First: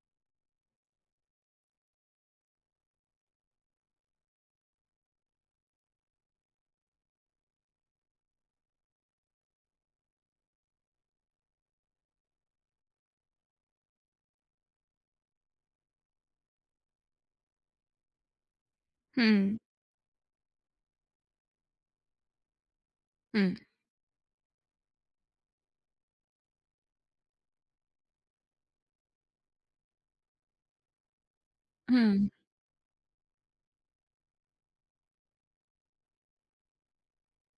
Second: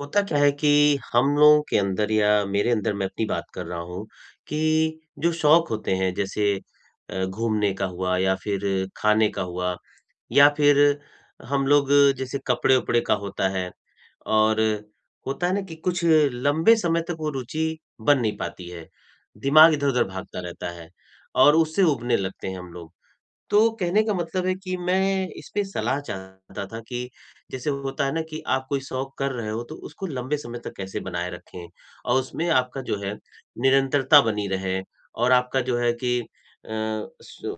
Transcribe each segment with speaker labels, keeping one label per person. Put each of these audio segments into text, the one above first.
Speaker 1: होता क्या है कि हम लोगों के अंदर या मेरे अंदर मैं अपनी बात कर रहा हूँ कि जो शौक होते हैं जैसे घूमने का हुआ या फिर खाने का हुआ या फिर हम लोग जैसे कपड़े उपड़े का होता है और होता है ना कि कुछ लंबे समय तक वो रुचि बन नहीं पाती है।
Speaker 2: हुँ,
Speaker 1: दिमाग इधर उधर भागता रहता है और उससे उबने लगते हैं हम लोग।
Speaker 2: हुँ,
Speaker 1: तो कहने का मतलब है कि मैं इस पे सलाह चाहता था कि जैसे होता है ना कि आप कोई शौक कर रहे हो तो उसको लंबे समय तक कैसे बनाए रखें और
Speaker 2: हुँ,
Speaker 1: उसमें आपका जो है निरंतरता बनी रहे, और आपका जो है कि अ, स-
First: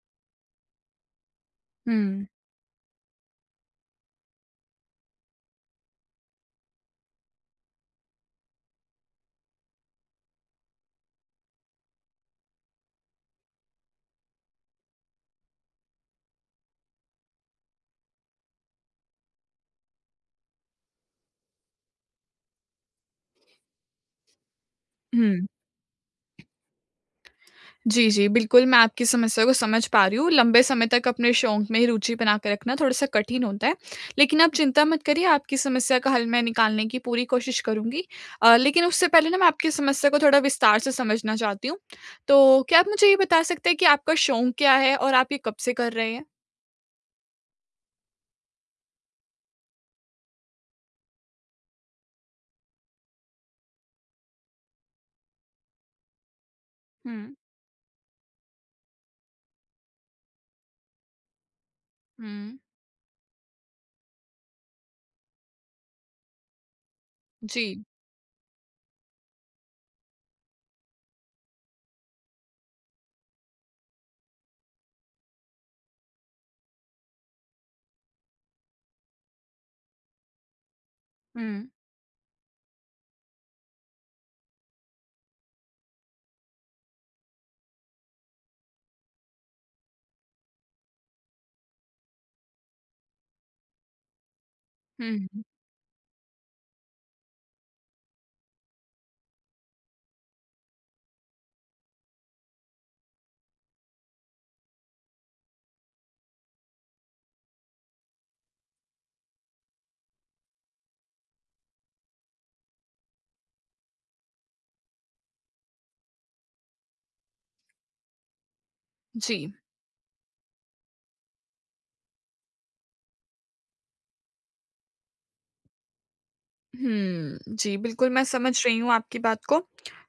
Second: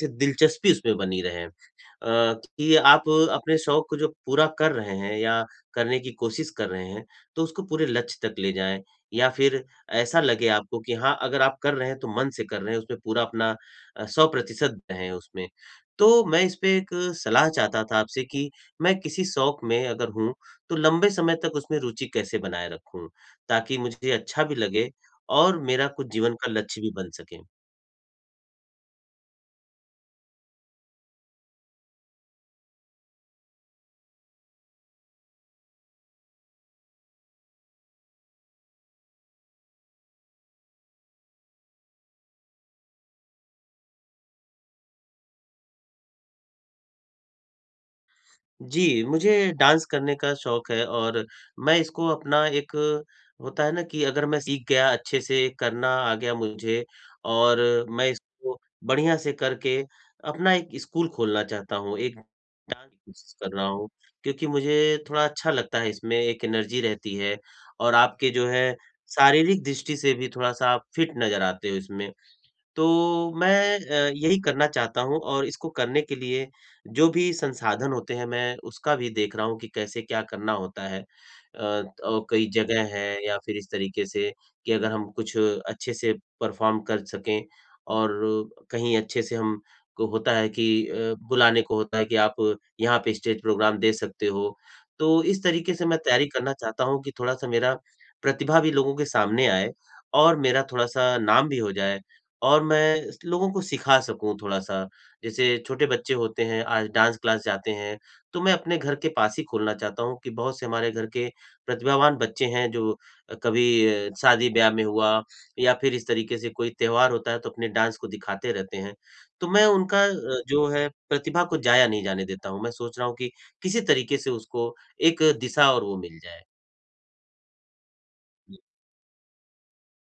Speaker 1: से दिलचस्पी उसमें बनी रहे।
Speaker 2: हुँ,
Speaker 1: कि आप अपने शौक को जो पूरा कर रहे हैं या करने की कोशिश कर रहे हैं, तो उसको पूरे लक्ष्य तक ले जाएँ या फिर ऐसा लगे आपको कि हाँ, अगर आप कर रहे हैं तो मन से कर रहे हैं, उसमें पूरा अपना 100% दें उसमें। तो मैं इस पे एक सलाह चाहता था आपसे कि मैं किसी शौक में अगर हूँ, तो लंबे समय तक उसमें रुचि कैसे बनाए रखूँ? ताकि मुझे अच्छा भी लगे
Speaker 2: हुँ।
Speaker 1: और मेरा कुछ जीवन का लक्ष्य भी बन सके।
Speaker 2: जी, जी, बिल्कुल, मैं आपकी समस्या को समझ पा रही हूँ। लंबे समय तक अपने शौक में ही रुचि बना के रखना थोड़ा-सा कठिन होता है। लेकिन आप चिंता मत करिए, आपकी समस्या का हल मैं निकालने की पूरी कोशिश करूँगी। लेकिन उससे पहले ना मैं आपकी समस्या को थोड़ा विस्तार से समझना चाहती हूँ। तो क्या आप मुझे ये बता सकते हैं कि आपका शौक क्या है और आप ये कब से कर रहे हैं?
Speaker 1: जी, मुझे डांस करने का शौक है, और मैं इसको अपना एक होता है ना कि अगर मैं सीख गया अच्छे से करना आ गया मुझे,
Speaker 2: हुँ,
Speaker 1: और मैं इसको बढ़िया से करके अपना एक स्कूल खोलना चाहता हूँ, एक
Speaker 2: हुँ,
Speaker 1: डांस की कोशिश कर रहा हूँ, क्योंकि मुझे थोड़ा अच्छा लगता है, इसमें एक एनर्जी रहती है।
Speaker 2: जी।
Speaker 1: और आपके जो है शारीरिक दृष्टि से भी थोड़ा-सा आप फिट नज़र आते हो इसमें। तो मैं यही करना चाहता हूँ, और इसको करने के लिए जो भी संसाधन होते हैं मैं उसका भी देख रहा हूँ कि कैसे क्या करना होता है।
Speaker 2: हुँ,
Speaker 1: और कई जगह हैं या फिर इस तरीके से कि अगर हम कुछ अच्छे से परफ़ॉर्म कर सकें और कहीं अच्छे से हम को होता है कि बुलाने को होता है कि आप यहाँ पे स्टेज प्रोग्राम दे सकते हो। तो इस
Speaker 2: हुँ,
Speaker 1: तरीके से मैं तैयारी करना चाहता हूँ कि थोड़ा-सा मेरा प्रतिभा भी लोगों के सामने आए और मेरा थोड़ा-सा नाम भी हो जाए, और मैं स लोगों को सिखा सकूँ थोड़ा-सा। जैसे छोटे बच्चे होते हैं, आज डांस क्लास जाते हैं, तो मैं अपने घर के पास ही खोलना चाहता हूँ कि बहुत से हमारे घर के प्रतिभावान बच्चे हैं जो कभी शादी-ब्याह में हुआ या फिर इस तरीके से कोई त्योहार होता है तो अपने डांस को दिखाते रहते हैं। तो
Speaker 2: जी।
Speaker 1: मैं उनका जो है प्रतिभा को जाया नहीं जाने देता हूँ। मैं सोच रहा हूँ कि किसी तरीके से उसको एक दिशा और वो मिल जाए।
Speaker 2: हुँ। जी, बिल्कुल मैं समझ रही हूँ आपकी बात को।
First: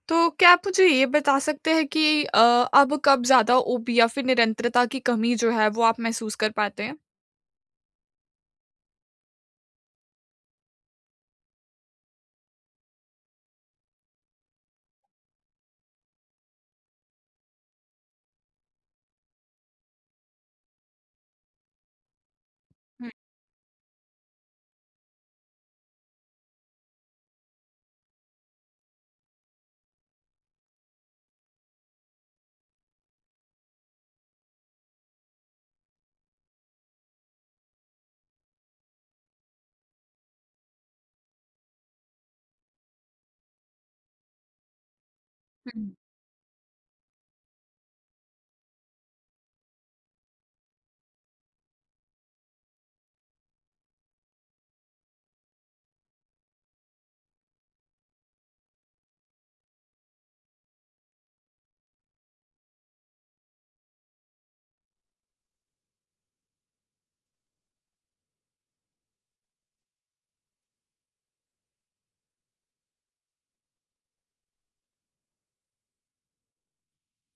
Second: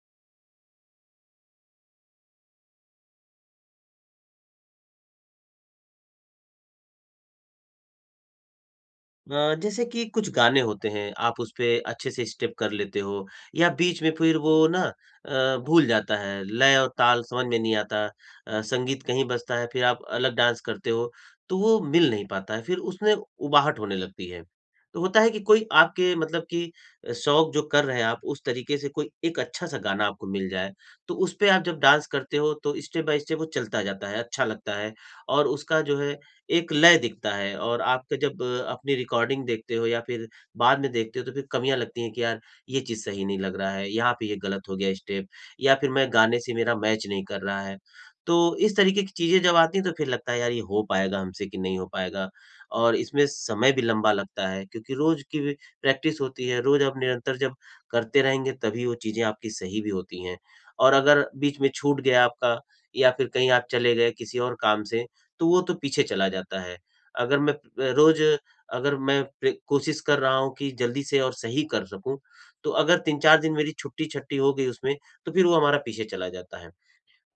Speaker 2: तो क्या आप मुझे ये बता सकते हैं कि अब कब ज़्यादा ऊब या फिर निरंतरता की कमी जो है वो आप महसूस कर पाते हैं?
Speaker 1: जैसे कि कुछ गाने होते हैं, आप उसपे अच्छे से स्टेप कर लेते हो या बीच में फिर वो ना भूल जाता है, लय और ताल समझ में नहीं आता। संगीत कहीं बजता है, फिर आप अलग डांस करते हो, तो वो मिल नहीं पाता है, फिर
Speaker 2: हुँ,
Speaker 1: उसमें उबाहट होने लगती है। तो होता है कि कोई आपके मतलब कि शौक जो कर रहे हैं आप, उस तरीके से कोई एक अच्छा-सा गाना आपको मिल जाए, तो उसपे आप जब डांस करते हो, तो स्टेप बाय स्टेप वो चलता जाता है, अच्छा लगता है, और उसका जो है एक लय दिखता है। और आपका जब अपनी रिकॉर्डिंग देखते हो या फिर बाद में देखते हो तो फिर कमियाँ लगती हैं कि यार ये चीज़ सही नहीं लग रहा है, यहाँ पे ये गलत हो गया स्टेप, या फिर
Speaker 2: हुँ।
Speaker 1: मैं गाने से मेरा मैच नहीं कर रहा है। तो इस तरीके की चीज़ें जब आती हैं तो फिर लगता है यार ये हो पाएगा हमसे कि नहीं हो पाएगा। और इसमें समय भी लंबा लगता है, क्योंकि रोज़ की भी प्रैक्टिस होती है, रोज़ आप निरंतर जब करते रहेंगे तभी वो चीज़ें आपकी सही भी होती हैं। और अगर बीच में छूट गया आपका या फिर कहीं आप चले गए किसी और काम से, तो वो तो पीछे चला जाता है। अगर मैं रोज़ अगर मैं प्रे कोशिश कर रहा हूँ कि जल्दी से और सही कर सकूँ, तो अगर 3-4 दिन मेरी छुट्टी-छट्टी हो गई उसमें, तो फिर वो हमारा पीछे चला जाता है।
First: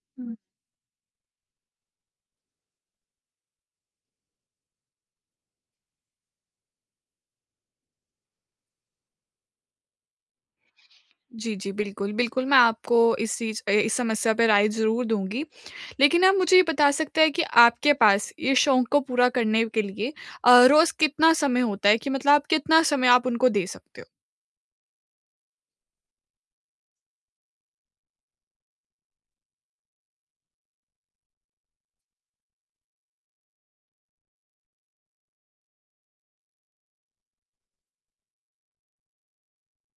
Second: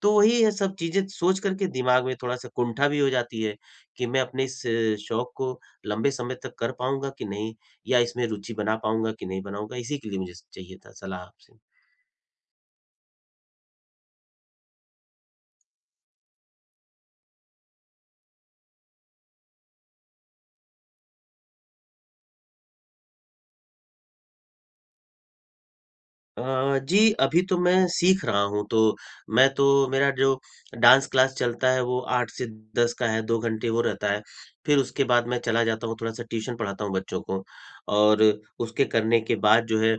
Speaker 1: तो
Speaker 2: हुँ।
Speaker 1: वही है, सब चीज़ें सोच कर के दिमाग में थोड़ा-सा कुंठा भी हो जाती है कि मैं अपने इस शौक को लंबे समय तक कर पाऊँगा कि नहीं? या इसमें रुचि बना पाऊँगा कि नहीं बनाऊँगा? इसी के लिए मुझे चाहिए था सलाह
Speaker 2: जी,
Speaker 1: आपसे।
Speaker 2: जी, बिल्कुल, बिल्कुल मैं आपको इस चीज़ इस समस्या पे राय ज़रूर दूँगी। लेकिन आप मुझे ये बता सकते हैं कि आपके पास ये शौक को पूरा करने के लिए रोज़ कितना समय होता है कि मतलब आप कितना समय आप उनको दे सकते हो?
Speaker 1: जी, अभी तो मैं सीख रहा हूँ, तो मैं तो मेरा जो डांस क्लास चलता है, वो 8 से 10 का है, 2 घंटे वो रहता है। फिर उसके बाद मैं चला जाता हूँ, थोड़ा-सा ट्यूशन पढ़ाता हूँ बच्चों को, और उसके करने के बाद जो है,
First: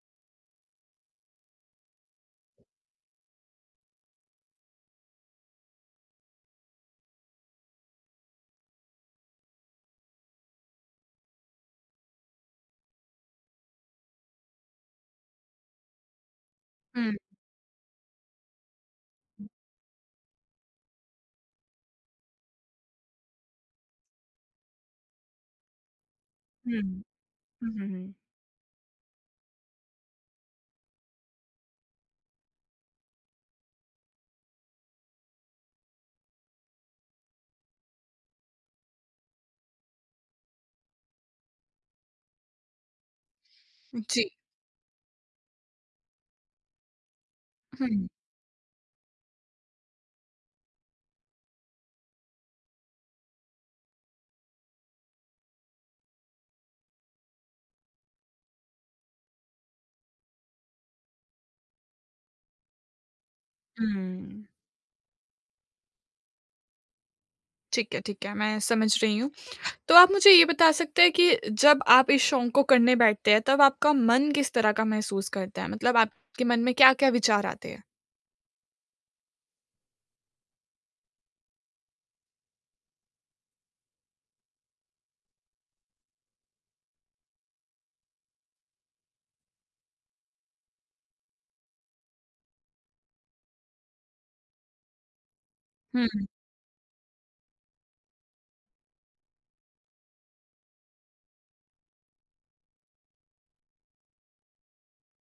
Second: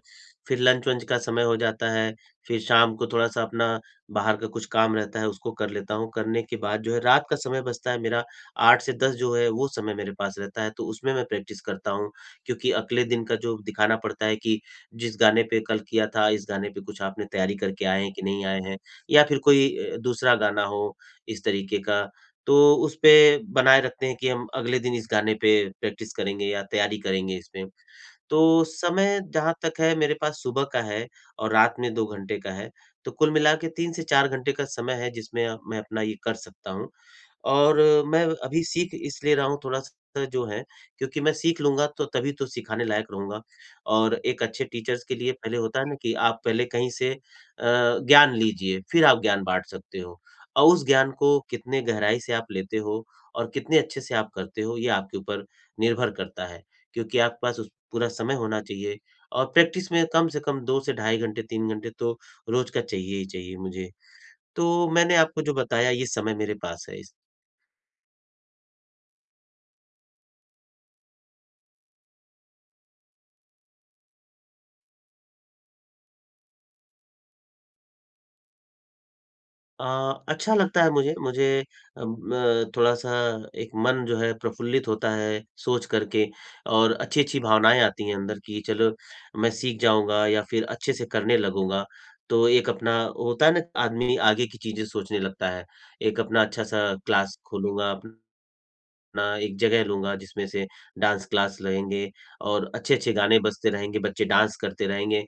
Speaker 1: फिर लंच-वंच का समय हो जाता है, फिर शाम को थोड़ा-सा अपना बाहर का कुछ काम रहता है, उसको कर लेता हूँ। करने के बाद जो है, रात का समय बचता है मेरा, 8 से 10 जो है, वो समय मेरे पास रहता है, तो उसमें मैं प्रैक्टिस करता हूँ, क्योंकि अगले दिन का जो दिखाना पड़ता है कि जिस गाने पे कल किया था, इस गाने पे कुछ
Speaker 2: हुँ,
Speaker 1: आपने तैयारी करके आए हैं कि नहीं आए हैं? या फिर कोई दूसरा गाना हो इस तरीके का, तो उसपे बनाए रखते हैं कि हम अगले दिन इस गाने पे प्रैक्टिस करेंगे या
Speaker 2: हुँ।
Speaker 1: तैयारी करेंगे इसपे।
Speaker 2: हुँ, हुँ, हुँ।
Speaker 1: तो समय जहाँ तक है मेरे पास, सुबह का है और रात में 2 घंटे का है, तो कुल मिला के 3 से 4 घंटे का समय है जिसमें मैं अपना ये कर सकता हूँ। और मैं अभी सीख इसलिए रहा हूँ थोड़ा-सा जो है, क्योंकि मैं सीख लूँगा तो तभी तो सिखाने लायक रहूँगा, और
Speaker 2: जी।
Speaker 1: एक अच्छे टीचर्स के लिए पहले होता है ना कि आप पहले कहीं से
Speaker 2: हुँ,
Speaker 1: ज्ञान लीजिए, फिर आप ज्ञान बाँट सकते हो। और उस ज्ञान को कितने गहराई से आप लेते हो और कितने अच्छे से आप करते हो, ये आपके ऊपर निर्भर करता है। क्योंकि आपके पास उस पूरा समय होना चाहिए, और प्रैक्टिस में कम से कम 2 से 2.5 घंटे, 3 घंटे तो रोज़ का चाहिए ही चाहिए मुझे।
Speaker 2: हुँ।
Speaker 1: तो मैंने आपको जो बताया ये समय मेरे पास है इस।
Speaker 2: ठीक है, मैं समझ रही हूँ। तो आप मुझे ये बता सकते हैं कि जब आप इस शौक को करने बैठते हैं, तब आपका मन किस तरह का महसूस करता है? मतलब आपके मन में क्या-क्या विचार आते हैं?
Speaker 1: अ, अच्छा लगता है मुझे। मुझे थोड़ा-सा एक मन जो है प्रफुल्लित होता है सोच कर के, और अच्छी-अच्छी भावनाएँ आती हैं अंदर की, चलो मैं सीख जाऊँगा या फिर अच्छे से करने लगूँगा। तो एक अपना होता है ना आदमी आगे की चीज़ें सोचने लगता है।
Speaker 2: हुँ,
Speaker 1: एक अपना अच्छा-सा क्लास खोलूँगा, अप अपना एक जगह लूँगा जिसमें से डांस क्लास लगेंगे और अच्छे-अच्छे गाने बजते रहेंगे, बच्चे डांस करते रहेंगे,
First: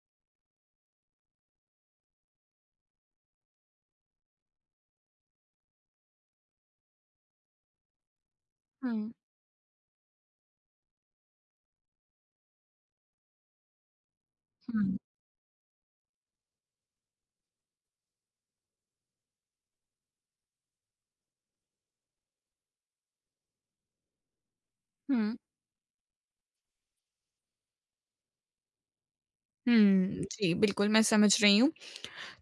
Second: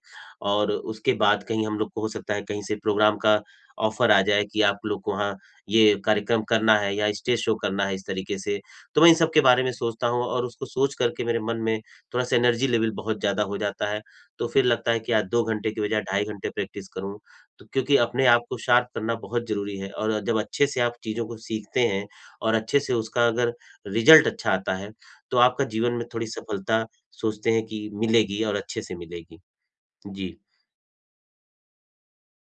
Speaker 1: और उसके बाद कहीं हम लोग को हो सकता है कहीं से प्रोग्राम का ऑफ़र आ जाए कि आप लोग को वहाँ ये कार्यक्रम करना है या स्टेज शो करना है इस तरीके से। तो मैं
Speaker 2: हुँ,
Speaker 1: इन सब के बारे में सोचता हूँ, और उसको सोच कर के मेरे मन में थोड़ा-सा एनर्जी लेवल बहुत ज़्यादा हो जाता है। तो फिर लगता
Speaker 2: हुँ।
Speaker 1: है कि आज 2 घंटे की बजाय 2.5 घंटे प्रैक्टिस करूँ। तो क्योंकि अपने आप को शार्प करना बहुत ज़रूरी है, और जब अच्छे से आप चीज़ों को सीखते हैं और अच्छे से उसका अगर रिज़ल्ट अच्छा आता है, तो
Speaker 2: हुँ।
Speaker 1: आपका जीवन में थोड़ी सफलता सोचते हैं कि मिलेगी और अच्छे से मिलेगी?
Speaker 2: हुँ,
Speaker 1: जी।
Speaker 2: जी, बिल्कुल, मैं समझ रही हूँ।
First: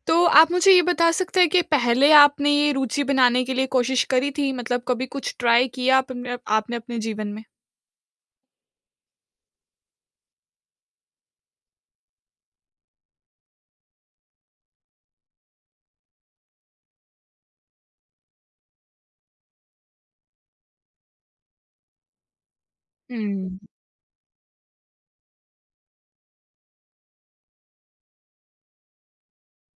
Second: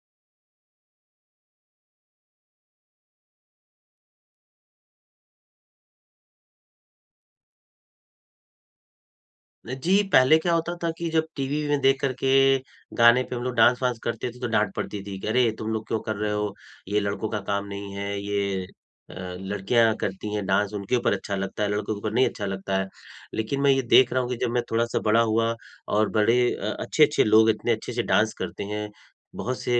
Speaker 2: तो आप मुझे ये बता सकते हैं कि पहले आपने ये रुचि बनाने के लिए कोशिश करी थी? मतलब कभी कुछ ट्राई किया आपने आपने अपने जीवन में?
Speaker 1: जी, पहले क्या होता था कि जब टीवी में देख कर के गाने पे हम लोग डांस-वांस करते थे तो डाँट पड़ती थी कि अरे तुम लोग क्यों कर रहे हो? ये लड़कों का काम नहीं है, ये अ, लड़कियाँ करती हैं डांस, उनके ऊपर अच्छा लगता है, लड़कों के ऊपर नहीं अच्छा लगता है।
Speaker 2: हुँ,
Speaker 1: लेकिन मैं ये देख रहा हूँ कि जब मैं थोड़ा-सा बड़ा हुआ और बड़े अच्छे-अच्छे लोग इतने अच्छे से डांस करते हैं, बहुत से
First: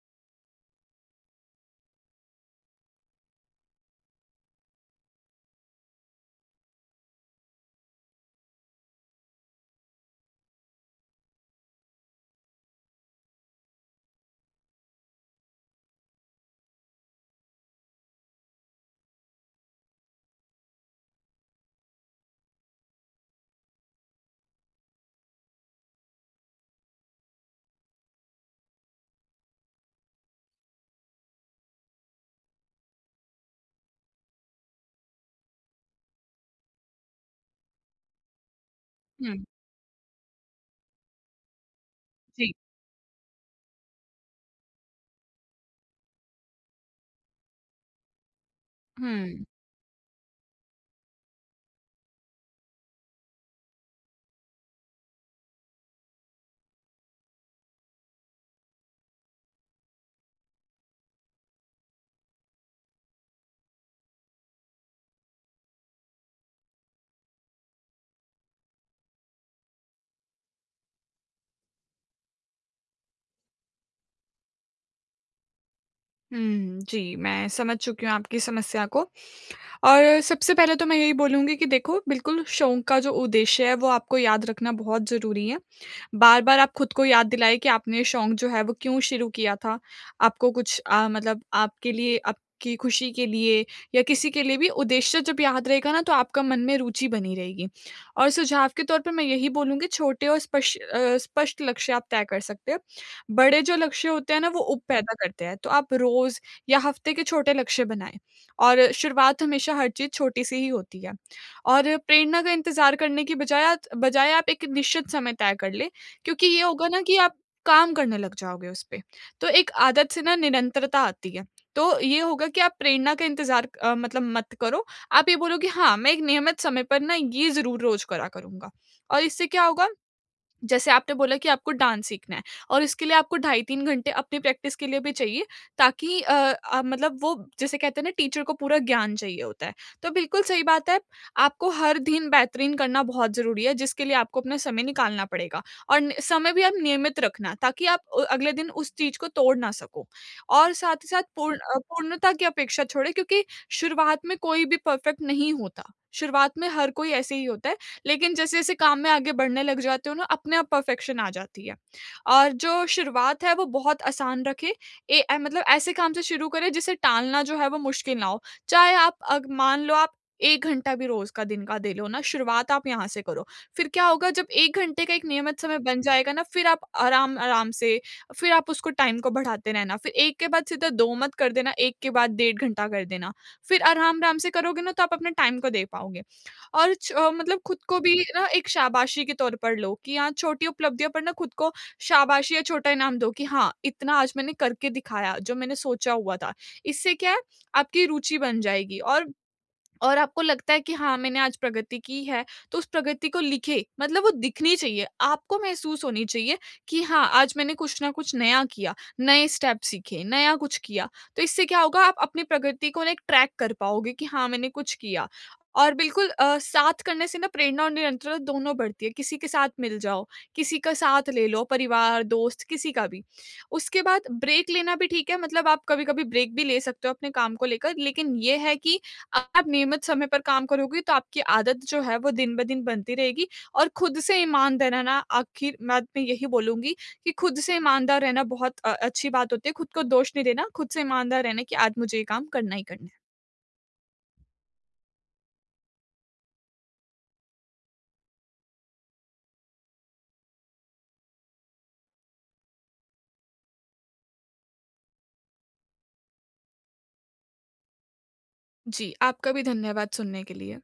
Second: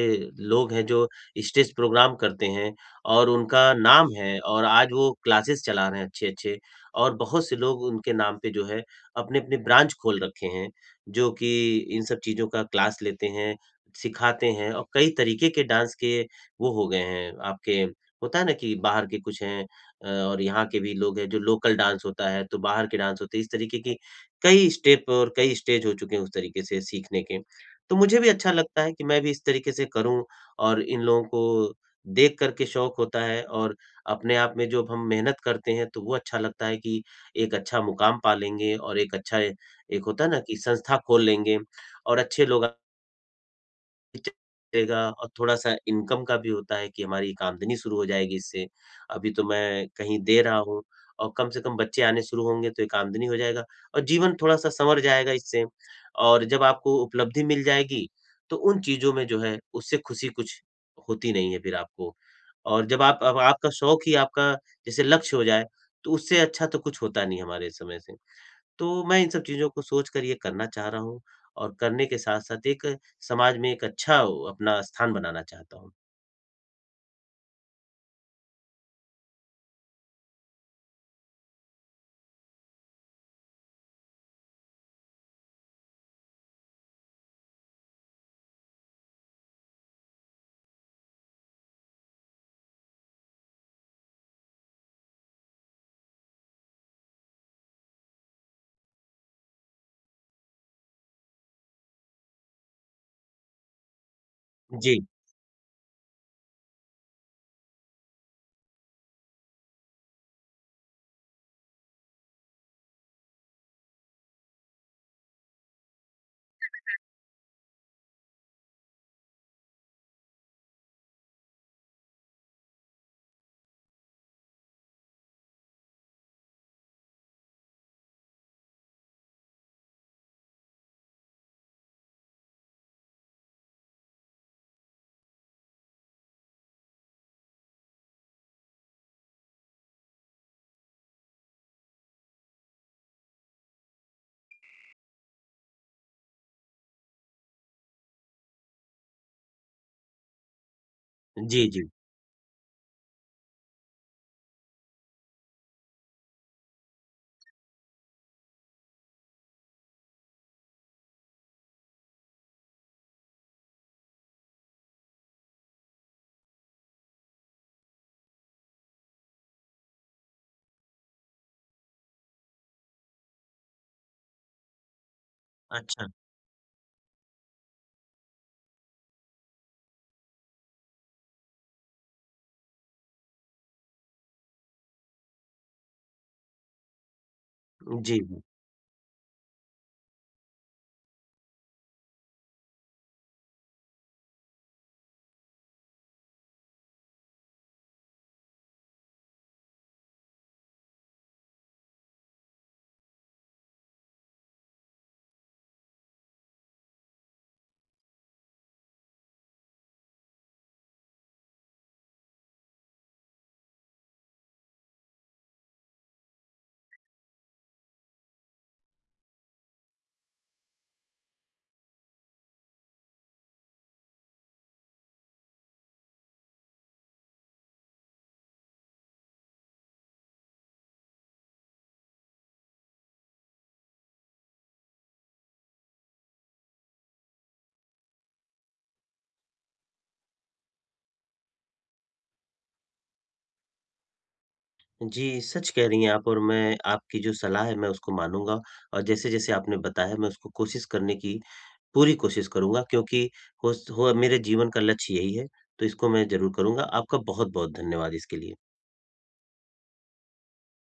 Speaker 1: लोग हैं जो स्टेज प्रोग्राम करते हैं और उनका नाम है, और आज वो क्लासेस चला रहे हैं अच्छे-अच्छे, और बहुत से लोग उनके नाम पे जो है अपने-अपने ब्रांच खोल रखे हैं, जो कि इन सब चीज़ों का क्लास लेते हैं, सिखाते हैं, और कई तरीके के डांस के वो हो गए हैं, आपके होता है ना कि बाहर के कुछ हैं और यहाँ के भी लोग हैं जो लोकल डांस होता है, तो बाहर के डांस होते हैं, इस तरीके की कई स्टेप और कई स्टेज हो चुके हैं उस तरीके से सीखने के। तो मुझे भी अच्छा लगता है कि मैं भी इस तरीके से करूँ, और इन लोगों को देख कर के शौक होता है, और अपने आप में जो अब हम मेहनत करते हैं, तो वो अच्छा लगता है कि एक अच्छा मुकाम पा लेंगे, और एक अच्छा
Speaker 2: हुँ,
Speaker 1: एक होता है ना कि संस्था खोल लेंगे और अच्छे
Speaker 2: जी।
Speaker 1: लोग आगे चलेगा, और थोड़ा-सा इनकम का भी होता है कि हमारी एक आमदनी शुरू हो जाएगी इससे। अभी तो
Speaker 2: हुँ,
Speaker 1: मैं कहीं दे रहा हूँ, और कम से कम बच्चे आने शुरू होंगे तो एक आमदनी हो जाएगा और जीवन थोड़ा-सा सँवर जाएगा इससे। और जब आपको उपलब्धि मिल जाएगी, तो उन चीज़ों में जो है उससे खुशी कुछ होती नहीं है फिर आपको। और जब आप अब आपका शौक ही आपका जैसे लक्ष्य हो जाए, तो उससे अच्छा तो कुछ होता नहीं हमारे समय से। तो मैं इन सब चीज़ों को सोच कर ये करना चाह रहा हूँ, और करने के साथ-साथ एक समाज में एक अच्छा अपना स्थान बनाना चाहता हूँ।
Speaker 2: हुँ, जी, मैं समझ चुकी हूँ आपकी समस्या को। और सबसे पहले तो मैं यही बोलूँगी कि देखो बिल्कुल शौक का जो उद्देश्य है वो आपको याद रखना बहुत ज़रूरी है। बार-बार आप खुद को याद दिलाएँ कि आपने ये शौक जो है वो क्यों शुरू किया था। आपको कुछ मतलब आपके लिए आपकी खुशी के लिए या किसी के लिए भी उद्देश्य जब याद रहेगा ना तो आपका मन में रुचि बनी रहेगी। और सुझाव के तौर पे मैं यही बोलूँगी, छोटे और स्पष्ट लक्ष्य आप तय कर सकते हैं। बड़े जो लक्ष्य होते हैं ना, वो ऊब
Speaker 1: जी,
Speaker 2: पैदा करते हैं। तो आप रोज़ या हफ्ते के छोटे लक्ष्य बनाएँ, और शुरुआत हमेशा हर चीज़ छोटी सी ही होती है। और प्रेरणा का इंतज़ार करने की बजाय आत बजाय आप एक निश्चित समय तय कर लें, क्योंकि ये होगा ना कि आप काम करने लग जाओगे उस पे। तो एक आदत से ना निरंतरता आती है। तो ये होगा कि आप प्रेरणा का इंतज़ार मतलब मत करो। आप ये बोलो कि हाँ, मैं एक नियमित समय पर ना ये ज़रूर रोज़ करा करूँगा। और इससे क्या होगा, जैसे आपने बोला कि आपको डांस सीखना है और इसके लिए आपको ढाई 3 घंटे अपनी प्रैक्टिस के लिए भी चाहिए, ताकि मतलब वो जैसे कहते हैं ना टीचर को पूरा ज्ञान चाहिए होता है, तो बिल्कुल सही बात है। आपको हर दिन बेहतरीन करना बहुत ज़रूरी है, जिसके लिए आपको अपना समय निकालना पड़ेगा, और समय भी आप नियमित रखना, ताकि आप अगले दिन उस चीज़ को तोड़ ना सको। और साथ ही साथ पूर्ण
Speaker 1: जी, जी।
Speaker 2: पूर्णता की अपेक्षा छोड़े, क्योंकि शुरुआत में कोई भी परफेक्ट नहीं होता। शुरुआत में हर कोई ऐसे ही होता है, लेकिन जैसे-जैसे काम में आगे बढ़ने लग जाते हो ना, अपने आप परफेक्शन आ जाती है। और जो शुरुआत है वो बहुत आसान रखें। मतलब ऐसे काम से शुरू करें, जिसे टालना जो है वो मुश्किल ना हो। चाहे आप अग मान लो, आप 1 घंटा भी रोज़ का दिन का दे लो ना, शुरुआत आप यहाँ से करो। फिर क्या होगा, जब 1 घंटे का एक नियमित समय बन
Speaker 1: अच्छा।
Speaker 2: जाएगा ना, फिर आप आराम-आराम से, फिर आप उसको टाइम को बढ़ाते रहना। फिर 1 के बाद सीधा 2 मत कर देना, 1 के बाद 1.5 घंटा कर देना। फिर आराम-आराम से करोगे ना, तो आप अपने टाइम को दे पाओगे। और मतलब खुद को भी
Speaker 1: जी, जी।
Speaker 2: ना एक शाबाशी के तौर पर लो कि हाँ, छोटी उपलब्धियों पर ना खुद को शाबाशी या छोटा इनाम दो कि हाँ, इतना आज मैंने करके दिखाया, जो मैंने सोचा हुआ था। इससे क्या है, आपकी रुचि बन जाएगी, और आपको लगता है कि हाँ, मैंने आज प्रगति की है, तो उस प्रगति को लिखे, मतलब वो दिखनी चाहिए, आपको महसूस होनी चाहिए कि हाँ, आज मैंने कुछ ना कुछ नया किया, नए स्टेप सीखे, नया कुछ किया। तो इससे क्या होगा, आप अपनी प्रगति को ना एक ट्रैक कर पाओगे कि हाँ, मैंने कुछ किया। और बिल्कुल साथ करने से ना प्रेरणा और निरंतरता दोनों बढ़ती है। किसी के साथ मिल जाओ, किसी का साथ ले लो, परिवार, दोस्त, किसी का भी। उसके बाद ब्रेक लेना भी ठीक है, मतलब आप कभी कभी ब्रेक भी ले सकते हो अपने काम को लेकर, लेकिन ये है कि आप नियमित समय पर काम करोगी, तो आपकी आदत जो है वो दिन-ब-दिन बनती रहेगी। और खुद से ईमानदार रहना, आखिर मैं यही बोलूँगी कि खुद से ईमानदार रहना बहुत अच्छी बात होती है। खुद को दोष नहीं देना, खुद से ईमानदार रहना कि आज मुझे ये काम करना ही करना है।
Speaker 1: जी, सच कह रही हैं आप, और मैं आपकी जो सलाह है मैं उसको मानूँगा, और जैसे-जैसे आपने बताया मैं उसको कोशिश करने की पूरी कोशिश करूँगा, क्योंकि होस हो मेरे जीवन का लक्ष्य यही है, तो इसको मैं ज़रूर करूँगा। आपका बहुत-बहुत धन्यवाद इसके लिए।
Speaker 2: जी, आपका भी धन्यवाद सुनने के लिए।